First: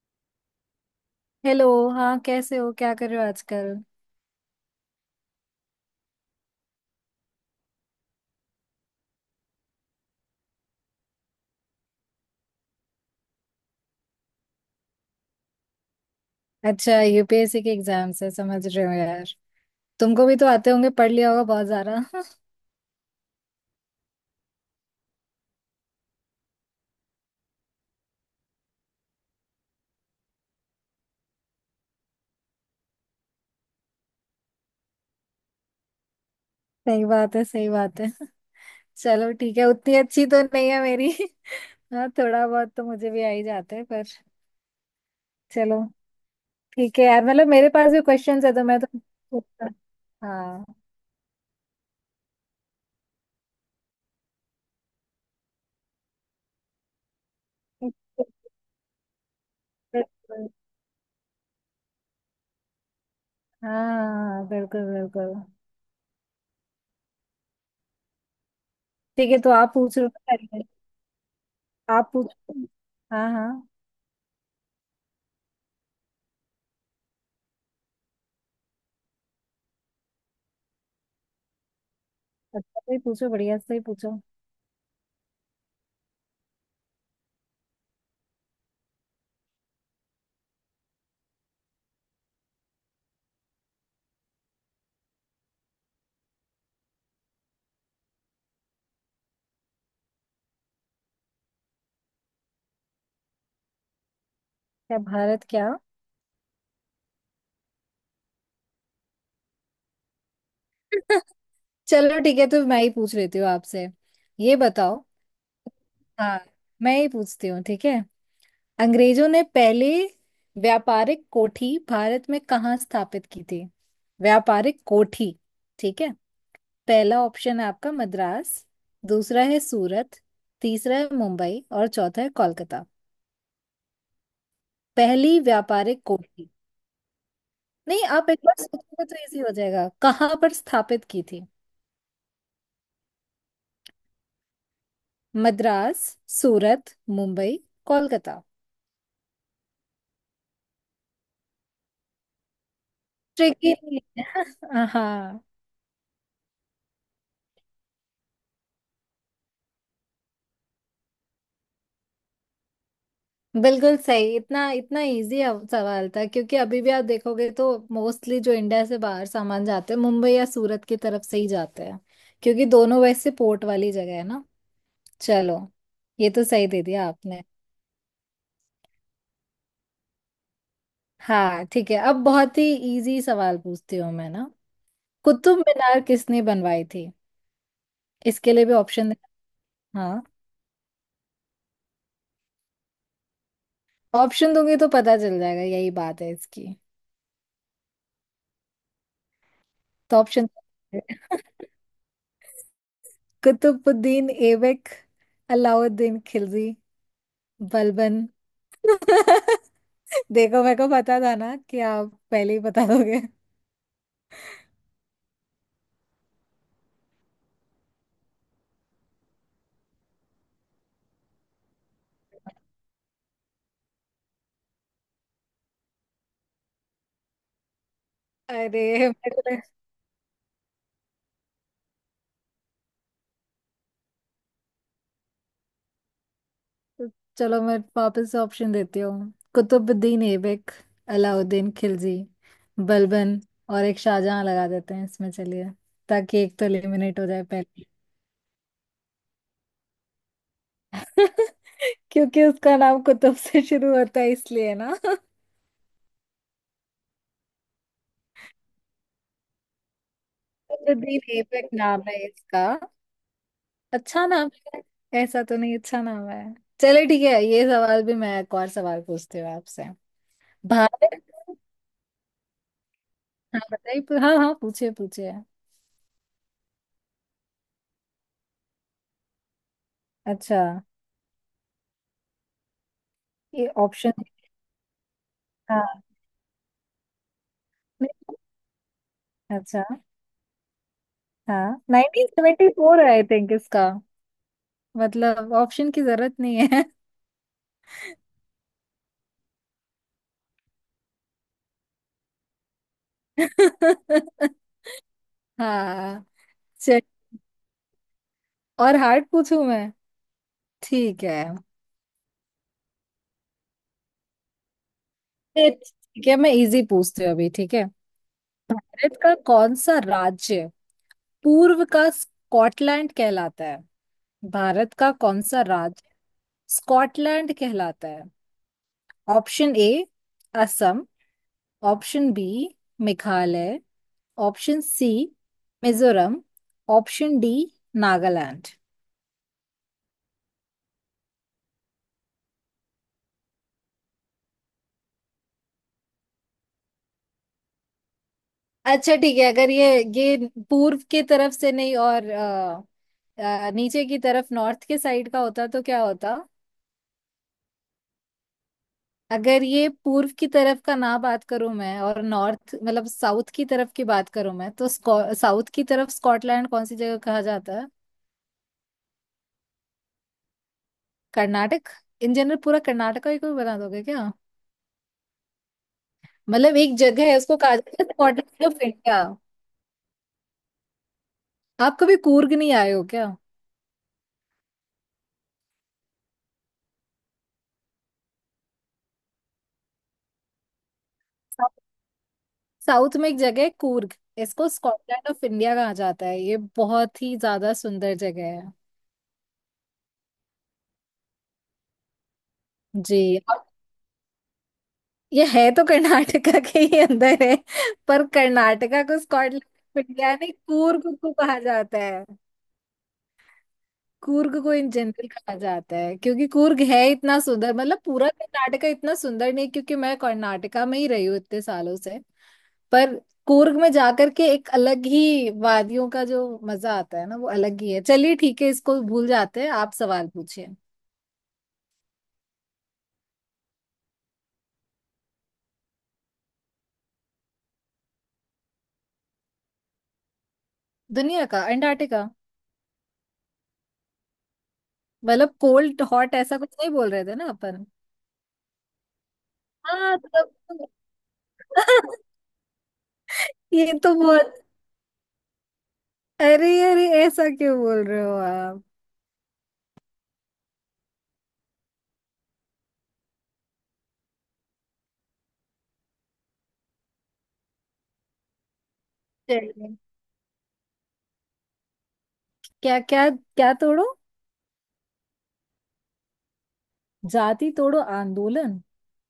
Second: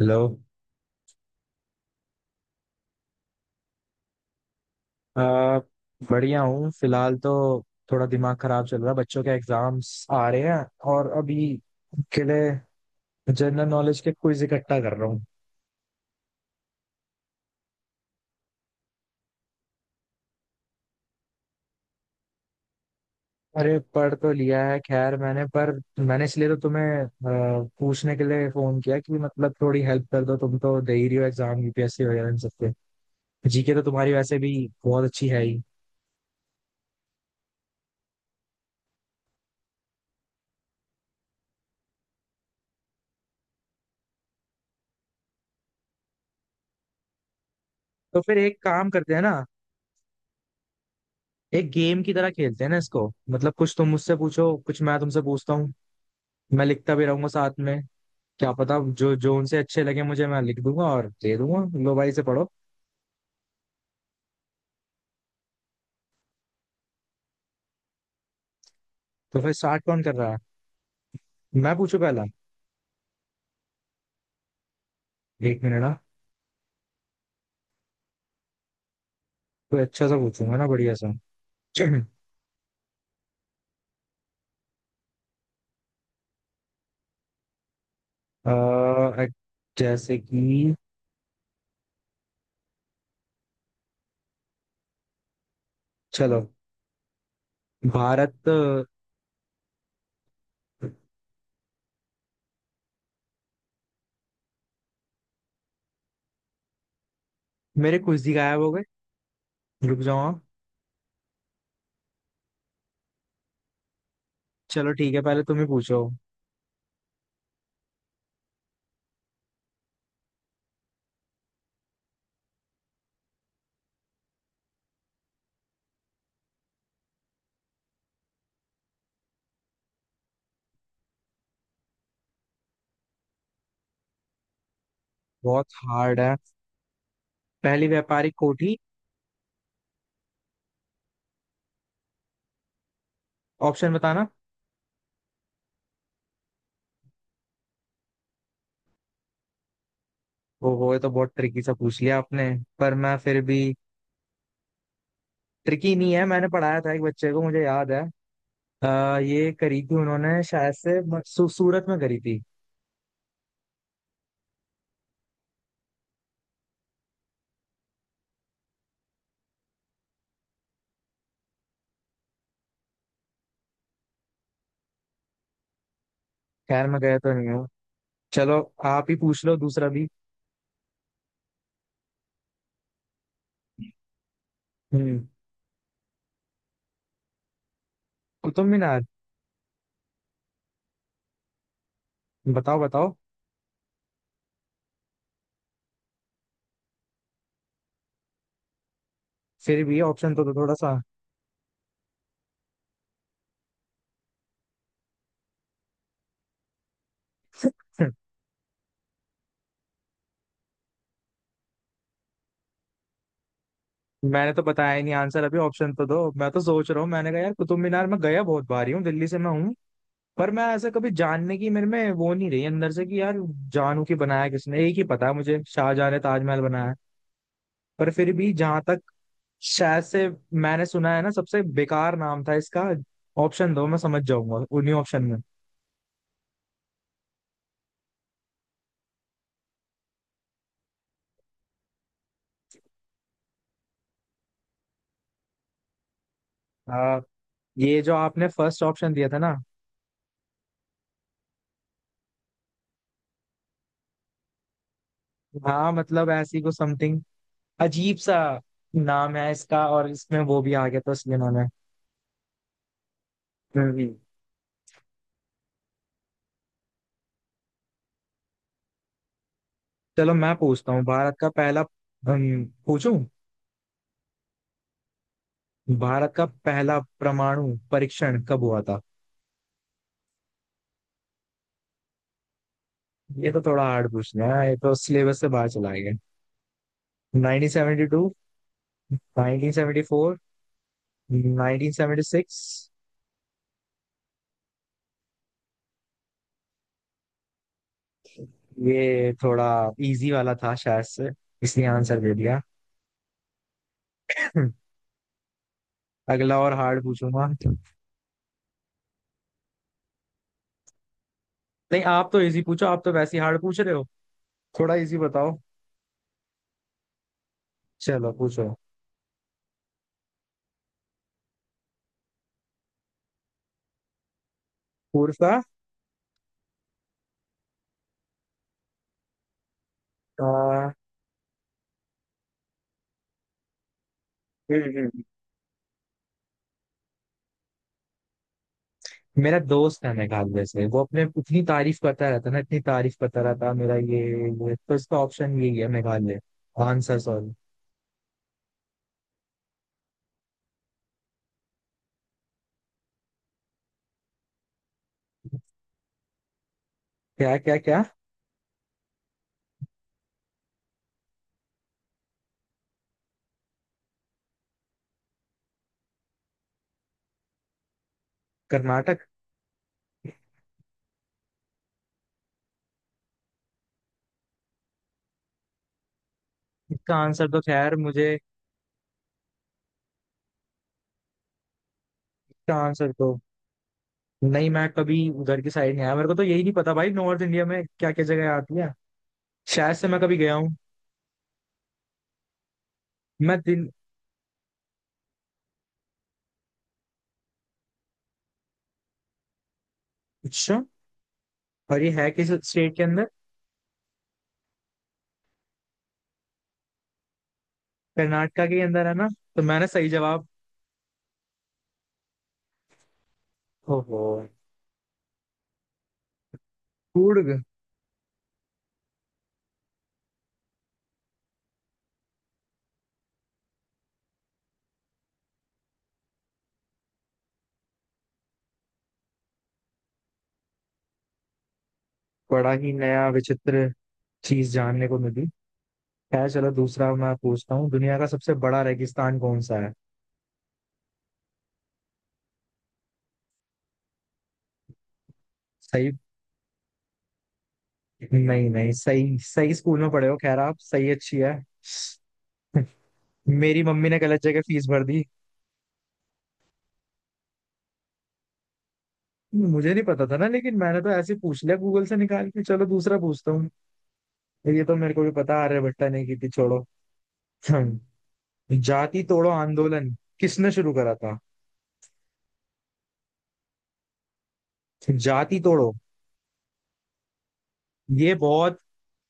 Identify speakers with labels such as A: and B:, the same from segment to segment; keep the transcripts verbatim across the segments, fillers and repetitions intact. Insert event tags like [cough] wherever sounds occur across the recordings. A: Hello.
B: Hello. हाँ कैसे हो? क्या कर रहे हो आजकल?
A: आ, बढ़िया हूँ फिलहाल तो थोड़ा दिमाग खराब चल रहा है, बच्चों के एग्जाम्स आ रहे हैं और अभी के लिए जनरल नॉलेज के क्विज इकट्ठा कर रहा हूँ।
B: अच्छा, यूपीएससी के एग्जाम्स है। समझ रहे हो यार। तुमको भी तो आते होंगे, पढ़ लिया होगा बहुत सारा। [laughs]
A: अरे पढ़ तो लिया है खैर मैंने, पर मैंने इसलिए तो तुम्हें अ, पूछने के लिए फोन किया कि मतलब थोड़ी हेल्प कर दो। तुम तो दे ही रही हो exam U P S C वगैरह, इन सबके जी के तो तुम्हारी वैसे भी बहुत अच्छी है ही।
B: सही बात है, सही बात है। चलो ठीक है, उतनी अच्छी तो नहीं है मेरी। [laughs] हाँ, थोड़ा बहुत तो मुझे भी आ ही जाता है पर। चलो ठीक है यार, मतलब मेरे पास भी
A: तो फिर
B: क्वेश्चंस है
A: एक
B: तो मैं
A: काम करते हैं ना,
B: तो। हाँ,
A: एक गेम की तरह खेलते हैं ना इसको। मतलब कुछ तुम मुझसे पूछो, कुछ मैं तुमसे पूछता हूँ। मैं लिखता भी रहूंगा साथ में।
B: बिल्कुल।
A: क्या पता जो जो उनसे अच्छे लगे मुझे, मैं लिख दूंगा और दे दूंगा, लो भाई से पढ़ो।
B: हाँ हाँ, बिल्कुल बिल्कुल। ठीक है,
A: तो
B: तो
A: फिर
B: आप
A: स्टार्ट
B: पूछ
A: कौन
B: रहे हो
A: कर रहा
B: ना
A: है?
B: पहले?
A: मैं पूछू
B: आप
A: पहला?
B: पूछो। हाँ हाँ।
A: एक मिनट ना, कोई अच्छा सा पूछूंगा ना, बढ़िया सा। [clears throat]
B: अच्छा से ही पूछो, बढ़िया से ही पूछो।
A: अ, जैसे कि चलो, भारत।
B: क्या भारत क्या?
A: मेरे कुछ ही गायब हो गए, रुक जाओ आप।
B: [laughs] चलो ठीक है, तो मैं ही पूछ लेती हूँ आपसे। ये
A: चलो
B: बताओ।
A: ठीक है, पहले तुम ही पूछो।
B: हाँ, मैं ही पूछती हूँ ठीक है। अंग्रेजों ने पहले व्यापारिक कोठी भारत में कहाँ स्थापित की थी? व्यापारिक कोठी। ठीक है। पहला ऑप्शन है आपका मद्रास, दूसरा है सूरत, तीसरा है मुंबई और चौथा है कोलकाता। पहली
A: बहुत
B: व्यापारिक
A: हार्ड है
B: कोठी।
A: पहली
B: नहीं, आप
A: व्यापारिक
B: एक बार
A: कोठी,
B: सोचोगे तो इजी हो जाएगा। कहाँ पर स्थापित की थी?
A: ऑप्शन बताना।
B: मद्रास, सूरत, मुंबई, कोलकाता।
A: ओहो ये तो बहुत ट्रिकी सा पूछ लिया आपने, पर मैं फिर भी।
B: ट्रिकी? [laughs] हाँ।
A: ट्रिकी नहीं है, मैंने पढ़ाया था एक बच्चे को, मुझे याद है। आ, ये करी थी उन्होंने शायद से म- सू, सूरत में करी थी।
B: बिल्कुल सही। इतना इतना इजी सवाल था, क्योंकि अभी भी आप देखोगे तो मोस्टली जो इंडिया से बाहर सामान जाते हैं मुंबई या सूरत की तरफ से ही जाते हैं, क्योंकि दोनों वैसे पोर्ट वाली जगह है ना। चलो, ये तो सही दे
A: खैर मैं
B: दिया
A: गया तो
B: आपने।
A: नहीं हूँ। चलो आप ही पूछ लो दूसरा भी।
B: हाँ ठीक है, अब बहुत ही इजी सवाल पूछती हूँ मैं ना।
A: हम्म।
B: कुतुब मीनार किसने बनवाई थी? इसके लिए
A: कुतुब
B: भी
A: मीनार?
B: ऑप्शन। हाँ।
A: बताओ बताओ।
B: ऑप्शन दूंगी तो पता चल जाएगा, यही बात है इसकी।
A: फिर भी
B: तो
A: ऑप्शन तो
B: ऑप्शन।
A: दो थोड़ा सा। [laughs]
B: [laughs] कुतुबुद्दीन ऐबक, अलाउद्दीन खिलजी, बलबन। [laughs] देखो, मेरे को पता था ना कि आप पहले ही बता दोगे।
A: मैंने तो बताया ही नहीं आंसर अभी, ऑप्शन तो दो। मैं तो सोच रहा हूँ, मैंने कहा यार कुतुब मीनार मैं गया बहुत बार ही हूँ, दिल्ली से मैं हूँ। पर मैं ऐसा कभी जानने की मेरे में वो नहीं रही अंदर से कि यार जानू की बनाया किसने। एक ही पता है मुझे, शाहजहां ने ताजमहल बनाया है। पर फिर भी जहां तक
B: अरे मेरे
A: शायद से मैंने सुना है ना, सबसे बेकार नाम था इसका। ऑप्शन दो मैं समझ जाऊंगा उन्हीं ऑप्शन में।
B: को- चलो मैं वापस ऑप्शन देती हूँ। कुतुबुद्दीन ऐबक, अलाउद्दीन खिलजी, बलबन और एक शाहजहां लगा देते हैं इसमें, चलिए। ताकि एक तो
A: हाँ,
B: एलिमिनेट हो जाए पहले।
A: ये जो आपने फर्स्ट ऑप्शन दिया था ना।
B: [laughs] क्योंकि उसका नाम कुतुब से शुरू होता है इसलिए ना। [laughs]
A: हाँ मतलब ऐसी को समथिंग अजीब सा नाम है इसका, और इसमें वो भी आ गया था,
B: कुतुबुद्दीन
A: इसलिए मैंने।
B: ऐबक नाम है इसका।
A: हम्म।
B: अच्छा नाम है। ऐसा तो नहीं अच्छा नाम है। चले ठीक है, ये सवाल भी मैं, एक और सवाल पूछती हूँ आपसे।
A: चलो मैं पूछता हूँ,
B: भारत।
A: भारत का पहला अम, पूछूं?
B: हाँ बताइए, हाँ हाँ, पूछिए पूछिए।
A: भारत का पहला परमाणु परीक्षण कब हुआ था?
B: अच्छा।
A: ये तो
B: ये
A: थोड़ा हार्ड
B: ऑप्शन।
A: पूछना है, ये तो सिलेबस से बाहर
B: हाँ।
A: चला गया। नाइनटीन सेवेंटी टू,
B: नहीं। अच्छा।
A: नाइनटीन सेवेंटी फोर,
B: हाँ, nineteen seventy
A: nineteen seventy six?
B: Four I think इसका। मतलब ऑप्शन की जरूरत नहीं है।
A: ये थोड़ा इजी वाला था शायद से, इसलिए आंसर दे दिया।
B: [laughs]
A: [clears throat] [laughs]
B: हाँ।
A: अगला और
B: चल
A: हार्ड पूछूंगा।
B: और हार्ड पूछूं मैं? ठीक है।
A: नहीं आप तो इजी पूछो, आप तो वैसे ही हार्ड पूछ रहे हो, थोड़ा इजी बताओ।
B: ये ठीक है, मैं इजी पूछती हूँ अभी ठीक है।
A: चलो पूछो।
B: भारत का कौन सा राज्य पूर्व का स्कॉटलैंड कहलाता है? भारत का कौन
A: पूर्वा।
B: सा राज्य स्कॉटलैंड कहलाता है? ऑप्शन ए
A: अ, हम्म।
B: Assam, option B Meghalaya, option
A: हम्म।
B: सी
A: हम्म।
B: Mizoram, option D Nagaland.
A: मेरा दोस्त है मेघालय से, वो अपने इतनी तारीफ करता रहता ना, इतनी तारीफ करता रहता मेरा ये। ये तो इसका ऑप्शन यही है, मेघालय। Answer sorry.
B: अच्छा ठीक है। अगर ये ये पूर्व के तरफ से नहीं और अ, अ, नीचे की तरफ नॉर्थ के साइड का होता तो क्या होता?
A: क्या क्या क्या?
B: अगर ये पूर्व की तरफ का ना, बात करूं मैं, और नॉर्थ मतलब साउथ की तरफ की बात करूं मैं, तो साउथ की तरफ स्कॉटलैंड कौन सी जगह कहा जाता है?
A: कर्नाटक।
B: कर्नाटक? इन जनरल पूरा कर्नाटका ही कोई बना दोगे क्या? मतलब एक
A: इसका
B: जगह है,
A: आंसर
B: उसको
A: तो
B: कहा
A: खैर
B: जाता है
A: मुझे,
B: स्कॉटलैंड ऑफ इंडिया। आप कभी कूर्ग नहीं
A: इसका
B: आए हो
A: आंसर
B: क्या?
A: तो नहीं। मैं कभी उधर की साइड नहीं आया, मेरे को तो यही नहीं पता भाई नॉर्थ इंडिया में क्या क्या जगह आती है। शायद से मैं कभी गया हूँ।
B: साउथ में एक
A: मैं
B: जगह है
A: दिन।
B: कूर्ग, इसको स्कॉटलैंड ऑफ इंडिया कहा जाता है। ये बहुत ही ज्यादा सुंदर जगह है।
A: अच्छा, और ये है किस स्टेट के
B: जी,
A: अंदर?
B: ये है तो कर्नाटका के ही अंदर है, पर
A: कर्नाटका के
B: कर्नाटका
A: अंदर है
B: को
A: ना, तो
B: स्कॉटलैंड
A: मैंने
B: ऑफ
A: सही
B: इंडिया
A: जवाब।
B: नहीं, कूर्ग को कहा जाता है।
A: ओहो।
B: कूर्ग को इन जनरल कहा जाता है क्योंकि कूर्ग है इतना
A: कूर्ग।
B: सुंदर, मतलब पूरा कर्नाटका इतना सुंदर नहीं, क्योंकि मैं कर्नाटका में ही रही हूँ इतने सालों से। पर कूर्ग में जाकर के एक अलग ही वादियों का जो मजा आता है ना वो अलग ही है। चलिए ठीक है, इसको भूल जाते हैं, आप सवाल पूछिए।
A: बड़ा ही नया विचित्र चीज जानने को मिली। खैर चलो दूसरा मैं पूछता हूँ, दुनिया का सबसे बड़ा रेगिस्तान कौन सा है?
B: दुनिया का अंटार्कटिका। मतलब कोल्ड
A: सही।
B: हॉट ऐसा कुछ नहीं बोल रहे थे ना अपन?
A: नहीं नहीं सही सही, स्कूल में
B: हाँ
A: पढ़े हो,
B: तब।
A: खैर आप सही अच्छी है।
B: [laughs]
A: [laughs] मेरी
B: ये
A: मम्मी
B: तो
A: ने गलत
B: बहुत।
A: जगह फीस भर दी।
B: अरे अरे, ऐसा क्यों बोल रहे हो आप?
A: मुझे नहीं पता था ना, लेकिन मैंने तो ऐसे ही पूछ लिया गूगल से निकाल के। चलो दूसरा पूछता हूँ। ये तो मेरे को भी पता, आर्यभट्टा ने की थी, छोड़ो। हम्म, जाति तोड़ो
B: चलिए।
A: आंदोलन किसने शुरू करा था?
B: क्या क्या क्या तोड़ो?
A: जाति तोड़ो।
B: जाति तोड़ो
A: ये बहुत,
B: आंदोलन।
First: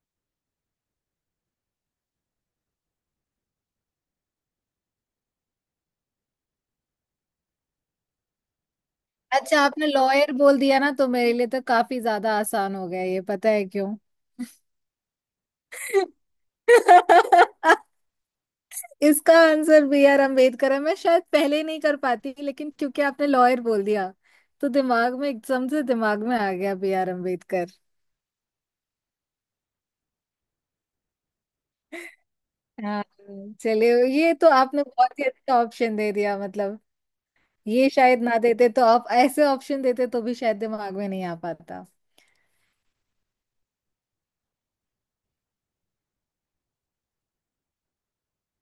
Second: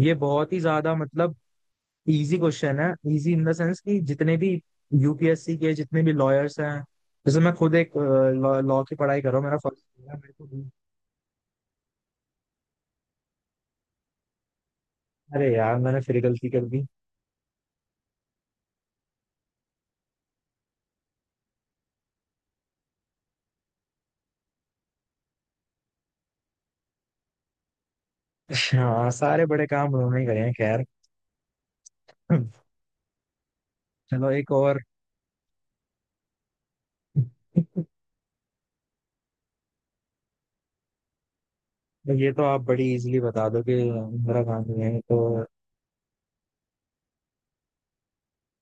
A: ये बहुत ही ज्यादा मतलब इजी क्वेश्चन है। इजी इन द सेंस कि जितने भी यू पी एस सी के, जितने भी लॉयर्स हैं, जैसे मैं खुद एक लॉ की पढ़ाई कर रहा हूँ, मेरा
B: अच्छा,
A: फर्स्ट
B: आपने
A: है, मेरे
B: लॉयर
A: को
B: बोल
A: भी-
B: दिया ना, तो मेरे लिए तो काफी ज्यादा आसान हो गया। ये पता है क्यों?
A: अरे यार मैंने फिर गलती कर दी।
B: [laughs] इसका आंसर बी आर अम्बेडकर है। मैं शायद पहले नहीं कर पाती, लेकिन क्योंकि आपने लॉयर बोल दिया, तो दिमाग में एकदम से, दिमाग में आ गया बी आर अम्बेडकर।
A: हाँ सारे बड़े काम उन्होंने ही करे हैं खैर। [laughs]
B: हाँ चलिए,
A: चलो
B: ये तो
A: एक और।
B: आपने बहुत ही अच्छा ऑप्शन दे दिया, मतलब ये
A: [laughs]
B: शायद ना देते तो, आप ऐसे ऑप्शन देते तो भी शायद दिमाग में नहीं आ पाता।
A: तो ये तो आप बड़ी इजीली बता दो कि इंदिरा गांधी है तो।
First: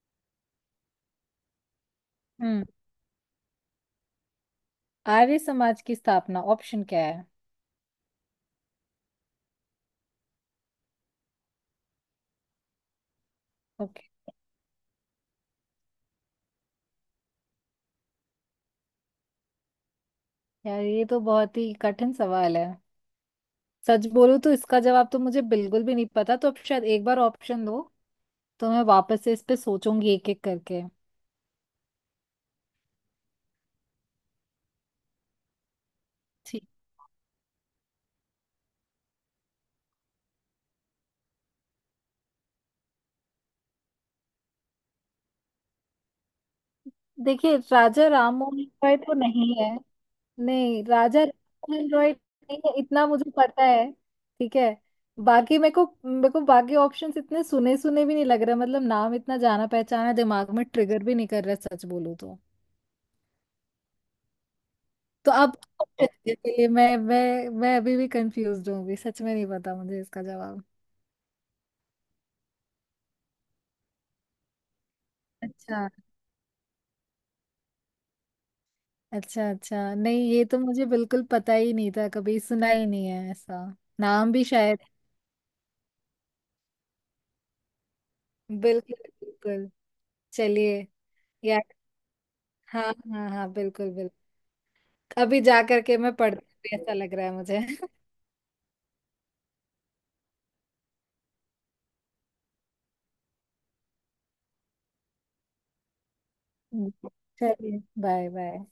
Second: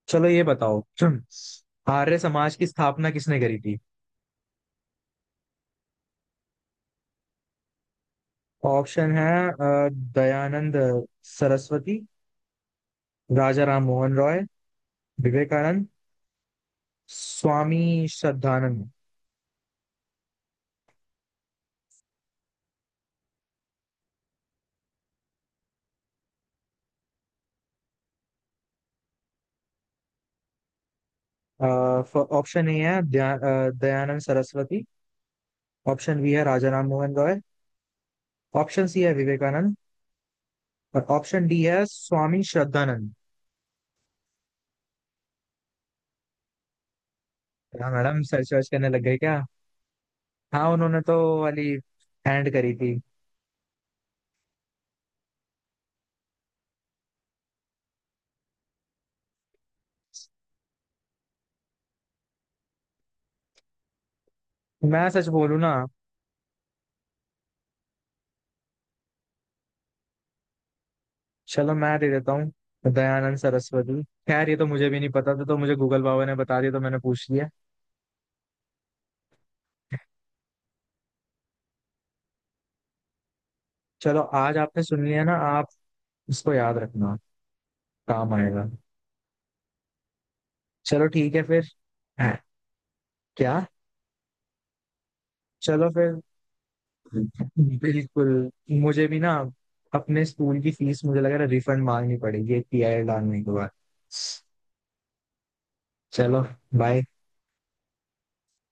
A: चलो ये बताओ। [clears throat] आर्य समाज
B: हम्म।
A: की स्थापना किसने करी थी?
B: आर्य समाज की स्थापना ऑप्शन क्या है?
A: ऑप्शन है अ, दयानंद सरस्वती, राजा राम
B: ओके।
A: मोहन रॉय, विवेकानंद, स्वामी श्रद्धानंद।
B: यार ये तो बहुत ही कठिन सवाल है, सच बोलूं तो इसका जवाब तो मुझे बिल्कुल भी नहीं पता। तो आप शायद एक बार ऑप्शन दो, तो मैं वापस से इस पे सोचूंगी एक एक करके।
A: ऑप्शन ए है दया- अ, दयानंद सरस्वती। ऑप्शन बी है
B: ठीक।
A: राजा राम मोहन रॉय। ऑप्शन सी है विवेकानंद। और ऑप्शन डी है स्वामी श्रद्धानंद।
B: देखिए,
A: हाँ
B: राजा
A: मैडम
B: राम
A: सर्च
B: मोहन
A: वर्च करने
B: रॉय
A: लग
B: तो
A: गए क्या?
B: नहीं है।
A: हाँ
B: नहीं,
A: उन्होंने तो
B: राजा
A: वाली
B: राममोहन रॉय
A: हैंड
B: नहीं है
A: करी थी।
B: इतना मुझे पता है। ठीक है। बाकी मेरे को मेरे को बाकी ऑप्शंस इतने सुने सुने भी नहीं लग रहा, मतलब नाम इतना जाना पहचाना दिमाग में ट्रिगर भी नहीं कर रहा सच बोलूं तो।
A: मैं सच
B: तो अब
A: बोलूं ना,
B: [laughs] लिए मैं, मैं मैं अभी भी कंफ्यूज हूँ, अभी सच में नहीं पता मुझे इसका जवाब।
A: चलो मैं दे देता हूँ दयानंद सरस्वती। खैर ये तो मुझे भी नहीं पता था, तो मुझे
B: अच्छा
A: गूगल बाबा ने बता दिया तो मैंने पूछ लिया।
B: अच्छा, अच्छा नहीं, ये तो मुझे बिल्कुल पता ही नहीं था, कभी सुना ही नहीं है ऐसा
A: चलो
B: नाम भी
A: आज
B: शायद।
A: आपने सुन लिया ना आप, इसको याद रखना, काम आएगा।
B: बिल्कुल बिल्कुल। चलिए।
A: चलो ठीक है
B: यार।
A: फिर। हैं?
B: हाँ हाँ हाँ,
A: क्या?
B: बिल्कुल बिल्कुल। अभी जा
A: चलो
B: करके मैं
A: फिर।
B: पढ़ती हूँ, ऐसा लग रहा है मुझे।
A: बिल्कुल। मुझे भी ना अपने स्कूल की फीस मुझे लग रहा है रिफंड मांगनी पड़ेगी एक पी आई डालने के बाद। चलो बाय।
B: [laughs] चलिए, बाय बाय।